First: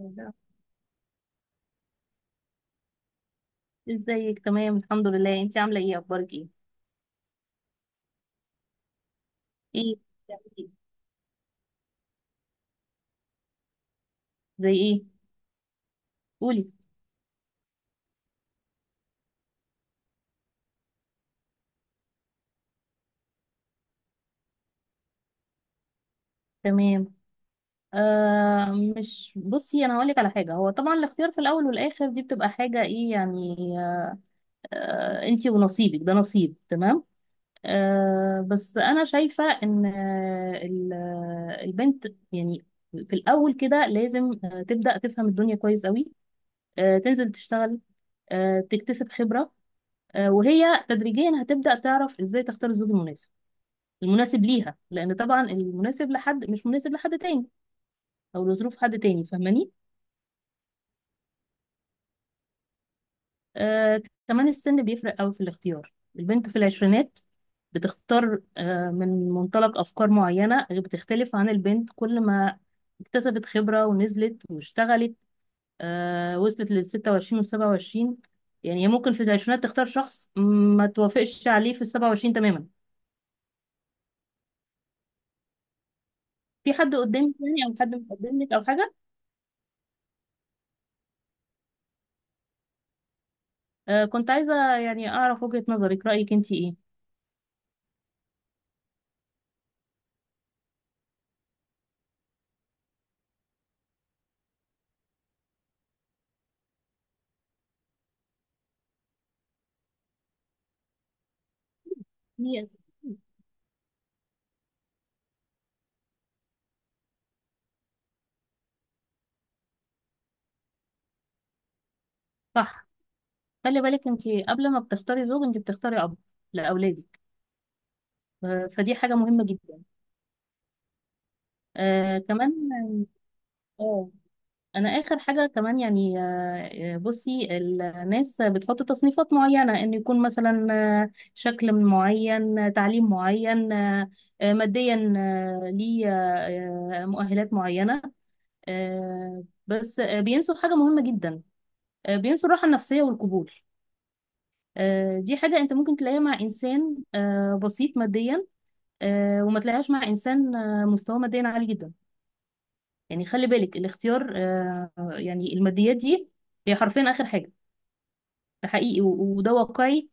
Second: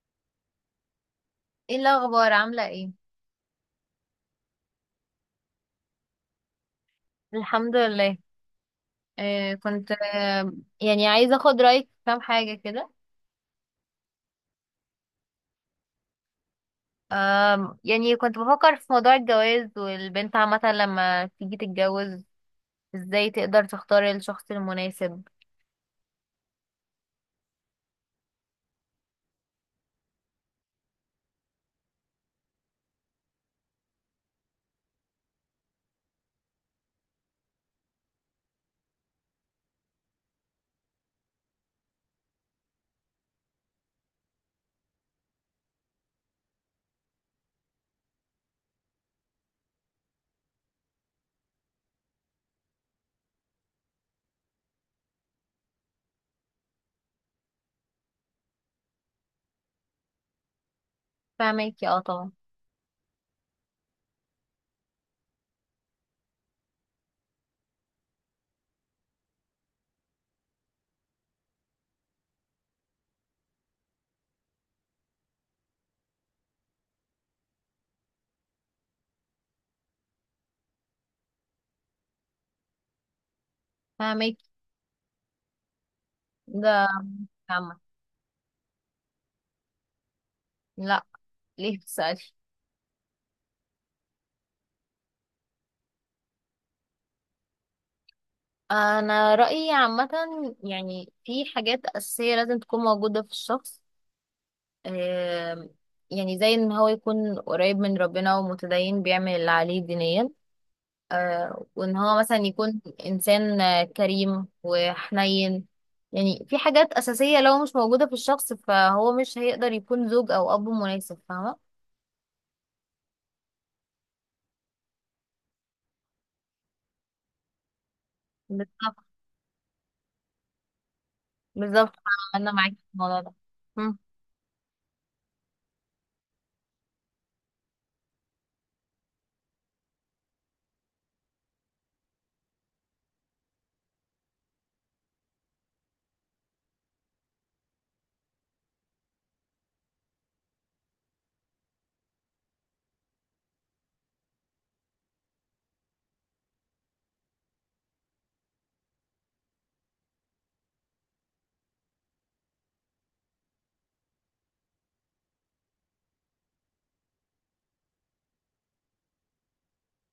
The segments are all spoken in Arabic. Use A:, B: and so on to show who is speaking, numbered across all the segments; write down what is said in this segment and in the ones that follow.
A: الله.
B: ايه الاخبار؟ عامله ايه؟
A: ازيك؟ تمام الحمد لله، انت عامله ايه؟ اخبارك ايه
B: الحمد لله. كنت
A: ايه بتعملي إيه؟
B: يعني عايزه اخد رايك في كام حاجه كده.
A: زي ايه؟ قولي.
B: يعني كنت بفكر في موضوع الجواز والبنت عامه لما تيجي تتجوز ازاي تقدر تختار الشخص المناسب.
A: تمام. آه مش بصي، انا هقول لك على حاجه. هو طبعا الاختيار في الاول والاخر دي بتبقى حاجه ايه يعني، انت ونصيبك، ده نصيب. تمام. بس انا شايفه ان البنت يعني في الاول كده لازم تبدا تفهم الدنيا كويس قوي، تنزل تشتغل، تكتسب خبره، وهي تدريجيا هتبدأ تعرف ازاي تختار الزوج المناسب، المناسب ليها، لان طبعا المناسب لحد مش مناسب لحد تاني او لظروف حد تاني. فاهماني؟
B: فاهمك اه طبعا.
A: آه كمان السن بيفرق قوي في الاختيار. البنت في العشرينات بتختار من منطلق افكار معينه، بتختلف عن البنت كل ما اكتسبت خبره ونزلت واشتغلت وصلت لل 26 وال 27. يعني هي ممكن في العشرينات تختار شخص ما توافقش عليه في ال 27 تماما.
B: فاهمك.
A: في
B: ده
A: حد قدامك يعني، او
B: عامه.
A: حد مقدم لك او حاجه؟
B: لا. ليه بتسالي؟
A: كنت عايزه يعني اعرف وجهه نظرك، رايك انت ايه؟
B: انا رايي عامه، يعني في حاجات اساسيه لازم تكون موجوده في الشخص. آم، يعني زي ان هو يكون قريب من ربنا ومتدين بيعمل اللي عليه دينيا، وان هو مثلا
A: هي
B: يكون انسان كريم وحنين. يعني في حاجات اساسية لو مش موجودة في الشخص فهو مش هيقدر يكون زوج او اب مناسب، فاهمة؟
A: صح. خلي بالك انت، قبل ما بتختاري زوج انت بتختاري اب لاولادك، فدي
B: بالظبط،
A: حاجه مهمه جدا.
B: بالظبط،
A: آه
B: انا
A: كمان
B: معاكي في الموضوع ده. مم.
A: اه، انا اخر حاجه كمان يعني، بصي، الناس بتحط تصنيفات معينه، ان يكون مثلا شكل معين، تعليم معين، ماديا، آه، ليه آه، آه، مؤهلات معينه، بس بينسوا حاجه مهمه جدا، بينسوا الراحه النفسيه والقبول. دي حاجة انت ممكن تلاقيها مع انسان بسيط ماديا، وما تلاقيهاش مع انسان مستواه ماديا عالي جدا. يعني خلي بالك، الاختيار يعني الماديات دي هي حرفيا اخر حاجة. ده حقيقي وده واقعي.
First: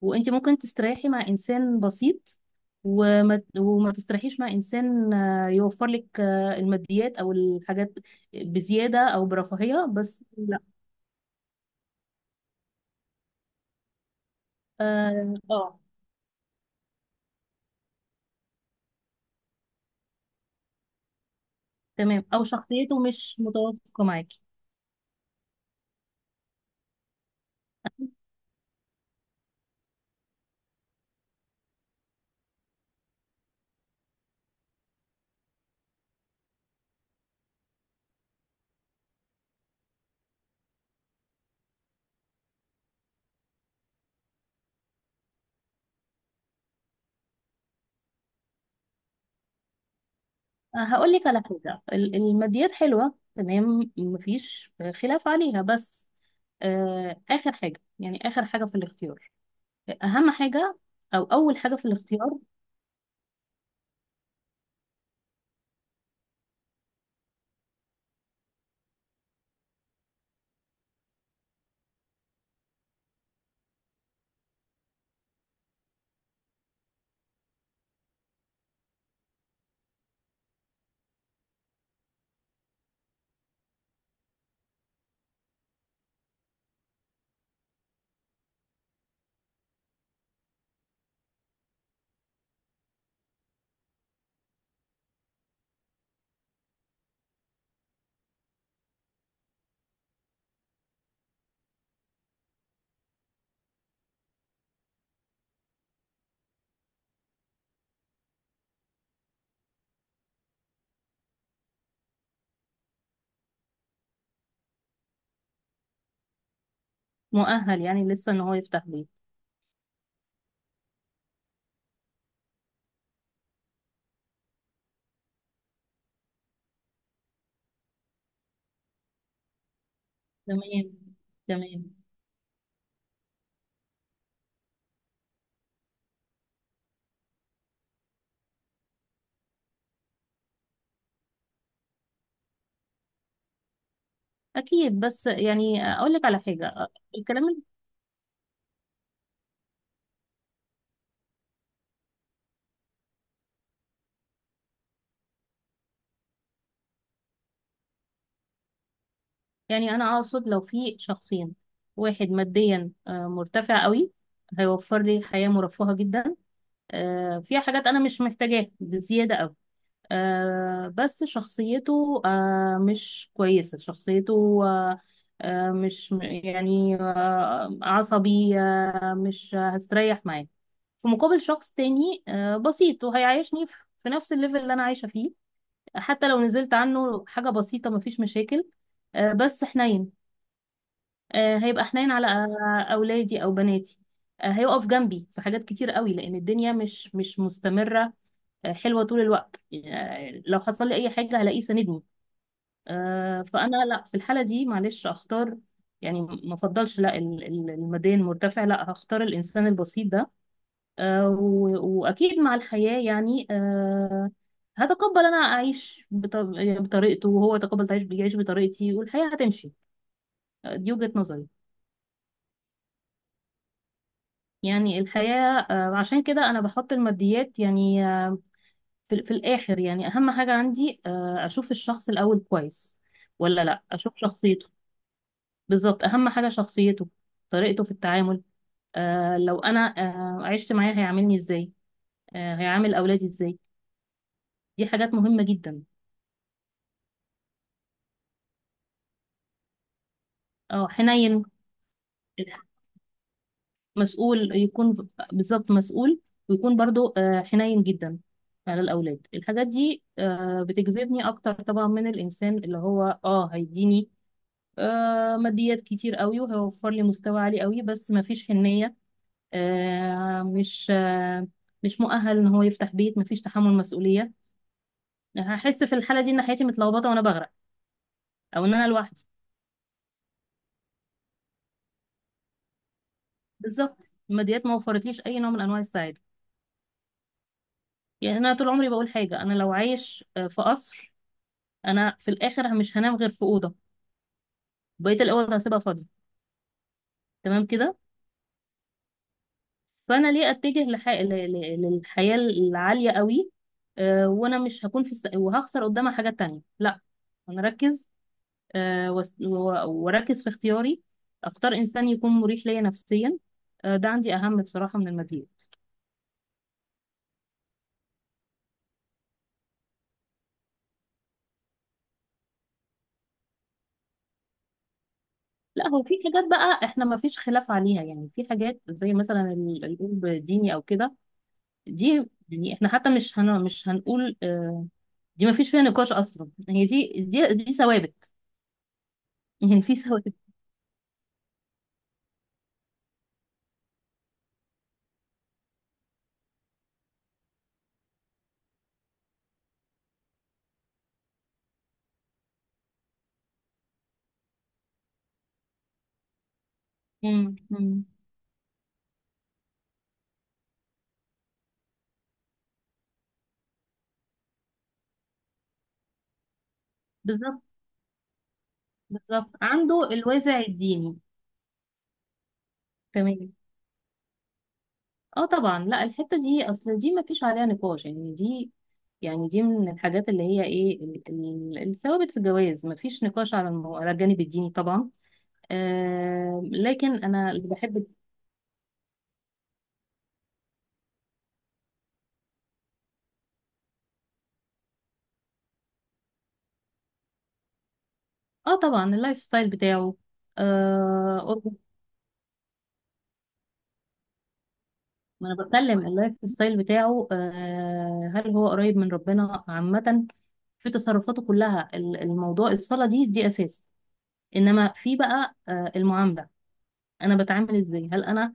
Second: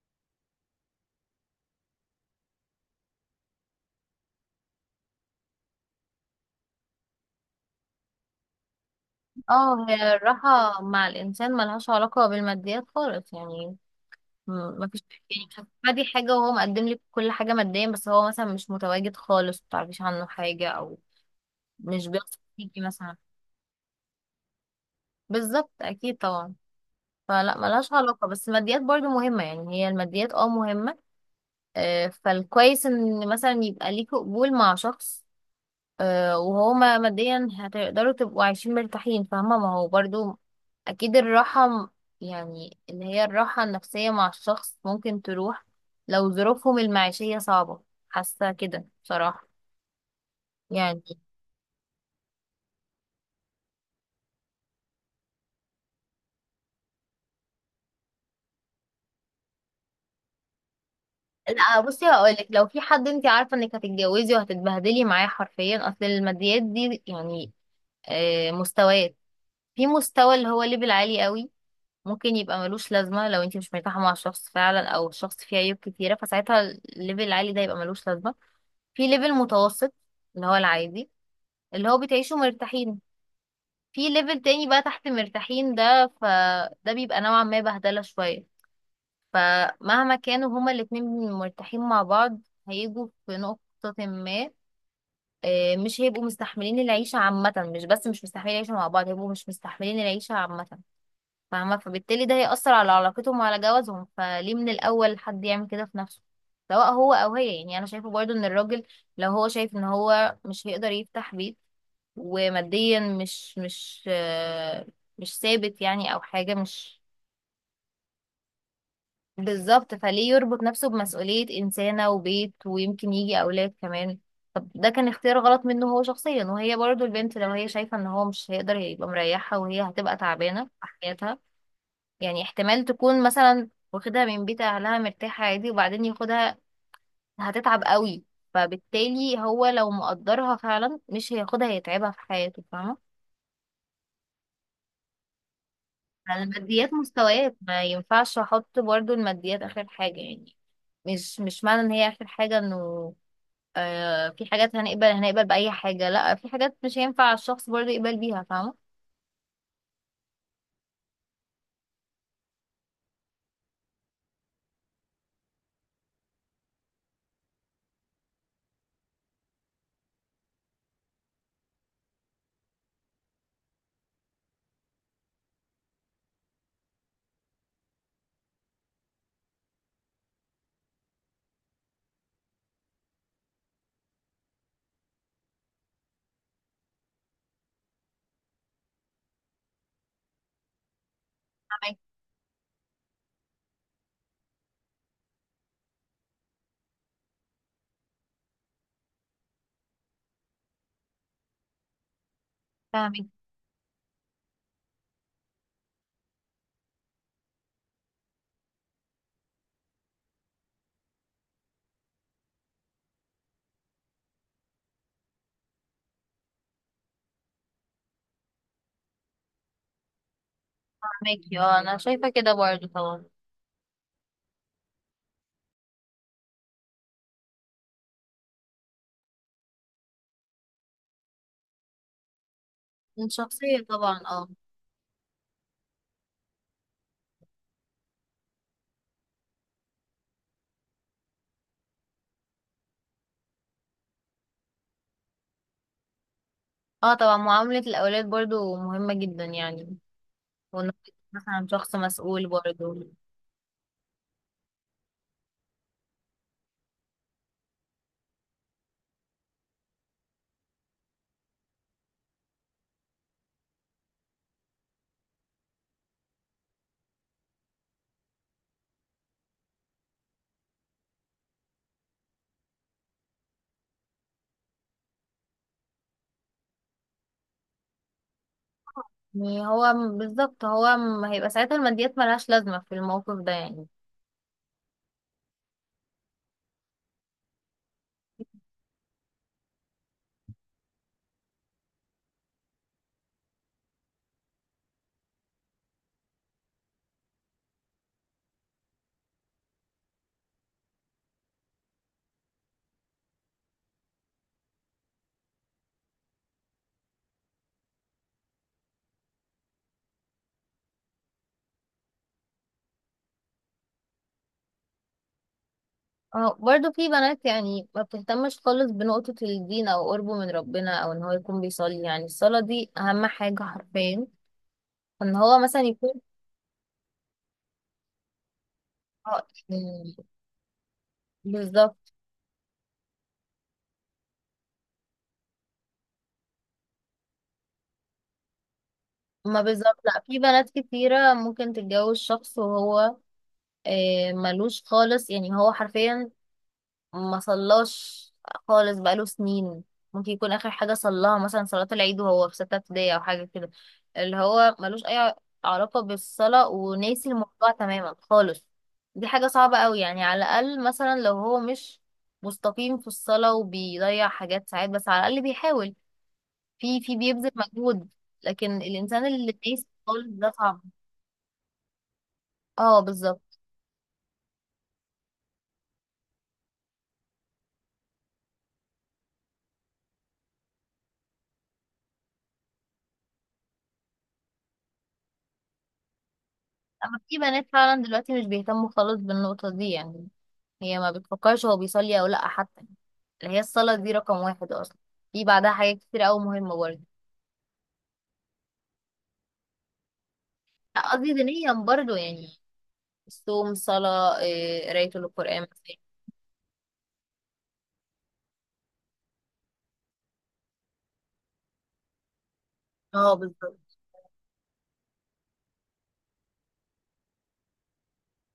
A: وانت ممكن تستريحي مع انسان بسيط، وما تستريحيش مع انسان يوفر لك الماديات او الحاجات بزيادة او
B: اه،
A: برفاهية.
B: هي
A: بس لا.
B: الراحة مع الانسان ملهاش علاقة بالماديات خالص يعني. مفيش.
A: اه
B: يعني بتدي حاجة وهو مقدم لك كل حاجة ماديا، بس هو مثلا مش متواجد خالص، متعرفيش عنه حاجة أو مش
A: تمام.
B: بيثق
A: او
B: فيكي
A: شخصيته
B: مثلا.
A: مش متوافقة معاكي.
B: بالظبط أكيد طبعا. فلا، ملهاش علاقة، بس الماديات برضو مهمة، يعني هي الماديات اه مهمة. فالكويس إن مثلا يبقى ليكي قبول مع شخص، وهما ماديا هتقدروا تبقوا عايشين مرتاحين، فاهمة؟ ما هو برضو أكيد الراحة يعني اللي هي الراحة النفسية مع الشخص ممكن تروح لو ظروفهم المعيشية صعبة. حاسة كده بصراحة يعني.
A: هقول لك على حاجة، الماديات حلوة تمام، مفيش خلاف عليها، بس آخر حاجة يعني، آخر حاجة في الاختيار. أهم حاجة أو أول حاجة
B: لا
A: في
B: بصي،
A: الاختيار.
B: هقولك لو في حد انت عارفة انك هتتجوزي وهتتبهدلي معاه حرفيا، اصل الماديات دي يعني مستويات. في مستوى اللي هو ليفل عالي قوي، ممكن يبقى ملوش لازمة لو انت مش مرتاحة مع الشخص فعلا، او الشخص فيه عيوب كتيرة، فساعتها الليفل العالي ده يبقى ملوش لازمة. في ليفل متوسط اللي هو العادي، اللي هو بتعيشوا مرتاحين. في ليفل تاني بقى تحت مرتاحين ده، فده بيبقى نوعا ما بهدلة شوية. فمهما كانوا هما الاتنين مرتاحين مع بعض، هيجوا في نقطة ما، مش هيبقوا مستحملين العيشة عامة، مش بس مش مستحملين العيشة مع بعض، هيبقوا مش مستحملين العيشة عامة. فاهمة؟ فبالتالي ده هيأثر على علاقتهم وعلى جوازهم، فليه من الأول حد يعمل كده في نفسه، سواء هو أو هي. يعني أنا شايفة برضو إن الراجل لو هو شايف إن هو مش هيقدر يفتح بيت، وماديا مش ثابت يعني، أو حاجة مش
A: مؤهل يعني لسه إن هو يفتح بيت.
B: بالظبط، فليه يربط نفسه بمسؤولية إنسانة وبيت ويمكن يجي أولاد كمان. طب ده كان اختيار غلط منه هو شخصيا. وهي برضو البنت لو هي شايفة إن هو مش هيقدر يبقى مريحها، وهي هتبقى تعبانة في
A: تمام.
B: حياتها،
A: تمام.
B: يعني احتمال تكون مثلا واخدها من بيت اهلها مرتاحة عادي، وبعدين ياخدها هتتعب قوي. فبالتالي هو لو مقدرها فعلا مش هياخدها هيتعبها في حياته، فاهمة؟
A: أكيد، بس يعني أقول لك على حاجة،
B: الماديات
A: الكلام
B: مستويات،
A: ال-
B: ما ينفعش احط برضو الماديات اخر حاجة يعني. مش معنى ان هي اخر حاجة انه في حاجات هنقبل، هنقبل بأي حاجة، لا، في حاجات مش هينفع الشخص برضو يقبل بيها، فاهمة؟
A: يعني أنا أقصد، لو في شخصين، واحد ماديا مرتفع قوي، هيوفر لي حياة مرفهة جدا، فيها حاجات أنا مش محتاجاها بزيادة قوي، بس شخصيته مش كويسة. شخصيته آه آه مش م- يعني آه عصبي، مش هستريح معاه. في مقابل شخص تاني بسيط، وهيعيشني في نفس الليفل اللي أنا عايشة فيه، حتى لو نزلت عنه حاجة بسيطة مفيش مشاكل، بس حنين، هيبقى
B: فاهمك
A: حنين على أولادي أو بناتي، هيقف جنبي في حاجات كتير قوي. لأن الدنيا مش مستمرة حلوه طول الوقت، يعني لو حصل لي اي حاجه هلاقيه ساندني.
B: فاهمك
A: فانا لا في الحاله دي معلش اختار، يعني ما افضلش لا الماديا المرتفع، لا هختار الانسان البسيط ده، واكيد مع الحياه، يعني هتقبل انا اعيش بطريقته، وهو يتقبل يعيش بطريقتي، والحياه هتمشي. دي وجهه نظري.
B: فاهمك اه، انا شايفة كده برضو طبعا.
A: يعني الحياه عشان كده انا بحط الماديات يعني في الآخر. يعني أهم حاجة عندي أشوف الشخص الأول كويس
B: من
A: ولا
B: شخصية
A: لأ، أشوف
B: طبعا، اه.
A: شخصيته. بالظبط أهم حاجة شخصيته، طريقته في التعامل. لو أنا عشت معاه هيعاملني إزاي، هيعامل أولادي إزاي. دي حاجات مهمة جدا.
B: اه طبعا، معاملة الأولاد برضو مهمة جدا يعني.
A: اه
B: وإنه
A: حنين.
B: مثلا شخص مسؤول برضو.
A: مسؤول يكون. بالظبط، مسؤول، ويكون برضو حنين جدا على الأولاد. الحاجات دي بتجذبني أكتر طبعا من الإنسان اللي هو اه هيديني ماديات كتير قوي، وهيوفر لي مستوى عالي قوي، بس ما فيش حنية، آه، مش آه، مش مؤهل ان هو يفتح بيت، ما فيش تحمل مسؤولية. هحس في الحالة دي ان حياتي متلخبطة وانا بغرق، او ان انا لوحدي.
B: يعني هو بالظبط، هو هيبقى ساعتها الماديات ملهاش لازمة في الموقف ده يعني.
A: بالظبط، الماديات ما وفرتليش اي نوع من انواع السعادة. يعني انا طول عمري بقول حاجة، انا لو عايش في قصر، انا في الاخر مش هنام غير في أوضة، بقية الأوض هسيبها فاضية، تمام كده. فانا ليه اتجه للحياة العالية قوي، وانا مش هكون في وهخسر قدامها حاجات تانية؟ لا، هنركز، واركز في اختياري، اختار انسان يكون مريح ليا نفسيا. ده عندي اهم بصراحة من الماديات.
B: اه برضو، في بنات يعني ما بتهتمش خالص بنقطة الدين أو قربه من ربنا أو إن هو يكون بيصلي. يعني الصلاة دي أهم حاجة حرفيا، إن هو مثلا
A: لا هو
B: يكون
A: في حاجات بقى احنا ما فيش خلاف عليها، يعني في حاجات زي مثلا
B: اه يعني
A: القلب ديني او كده،
B: بالظبط.
A: دي يعني احنا حتى مش هن مش هنقول دي ما فيش فيها نقاش اصلا، هي دي ثوابت.
B: ما
A: يعني في
B: بالظبط، لا،
A: ثوابت.
B: في بنات كتيرة ممكن تتجوز شخص وهو ملوش خالص يعني، هو حرفيا ما صلاش خالص بقاله سنين. ممكن يكون اخر حاجه صلاها مثلا صلاه العيد وهو في سته ابتدائي او حاجه كده، اللي هو ملوش اي علاقه بالصلاه، وناسي
A: مم،
B: الموضوع
A: مم.
B: تماما خالص. دي حاجه صعبه قوي. يعني على الاقل مثلا لو هو مش مستقيم في الصلاه وبيضيع حاجات ساعات، بس على الاقل بيحاول، في بيبذل
A: بالظبط.
B: مجهود. لكن الانسان
A: بالظبط
B: اللي ناسي
A: عنده
B: خالص ده
A: الوازع
B: صعب.
A: الديني.
B: اه
A: تمام.
B: بالظبط.
A: اه طبعا، لا الحته دي اصل دي ما فيش عليها نقاش، يعني دي، يعني دي من الحاجات اللي هي ايه، الثوابت في الجواز. ما فيش نقاش على على الجانب الديني طبعا. آه
B: اما
A: لكن
B: في
A: انا
B: بنات
A: اللي
B: فعلا
A: بحب،
B: دلوقتي مش بيهتموا خالص بالنقطه دي يعني، هي ما بتفكرش هو بيصلي او لا حتى. اللي هي الصلاة دي رقم واحد اصلا. في بعدها حاجات كتير اوي مهمة برضه.
A: اه طبعا اللايف ستايل بتاعه،
B: لا، قصدي
A: آه
B: دينيا
A: قرب-
B: برضه، يعني الصوم، صلاة إيه، قراية
A: ما
B: القرآن
A: انا
B: مثلا.
A: بتكلم اللايف ستايل بتاعه، هل هو قريب من ربنا عامه في تصرفاته كلها. الموضوع الصلاه دي
B: اه
A: دي اساس.
B: بالظبط،
A: انما في بقى المعامله، انا بتعامل ازاي، هل انا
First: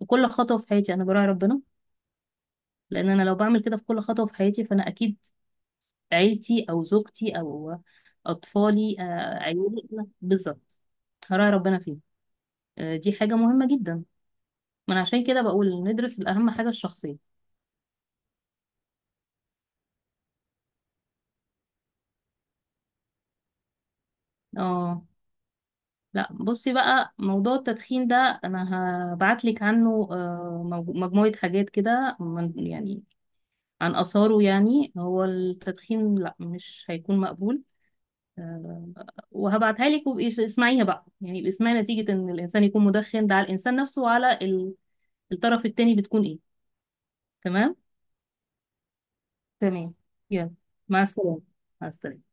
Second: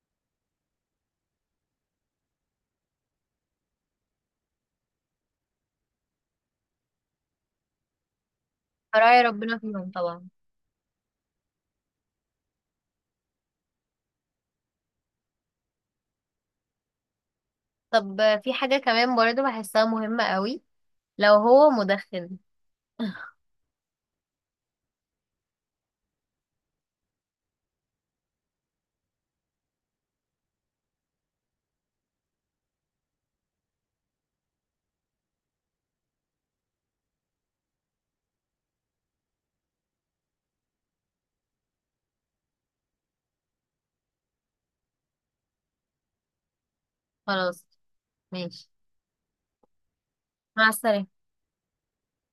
A: وكل خطوة في حياتي أنا براعي ربنا؟ لأن أنا لو بعمل كده في كل خطوة في حياتي، فأنا أكيد عيلتي أو زوجتي أو أطفالي
B: فراعي ربنا
A: عيالي،
B: فيهم طبعا.
A: بالظبط هراعي ربنا فيه. دي حاجة مهمة جدا، من عشان كده بقول ندرس الأهم حاجة الشخصية.
B: طب في حاجة كمان برضه بحسها مهمة قوي، لو هو مدخن.
A: اه لا بصي بقى، موضوع التدخين ده أنا هبعتلك عنه مجموعة حاجات كده عن آثاره. يعني هو التدخين لا مش هيكون مقبول، آه، وهبعتها لك وابقي اسمعيها بقى، يعني ابقي اسمعي نتيجة ان الانسان يكون مدخن ده على الانسان نفسه وعلى الطرف التاني بتكون ايه.
B: خلاص.
A: تمام.
B: ماشي.
A: تمام. يلا
B: مع
A: مع
B: السلامة.
A: السلامة. مع السلامة.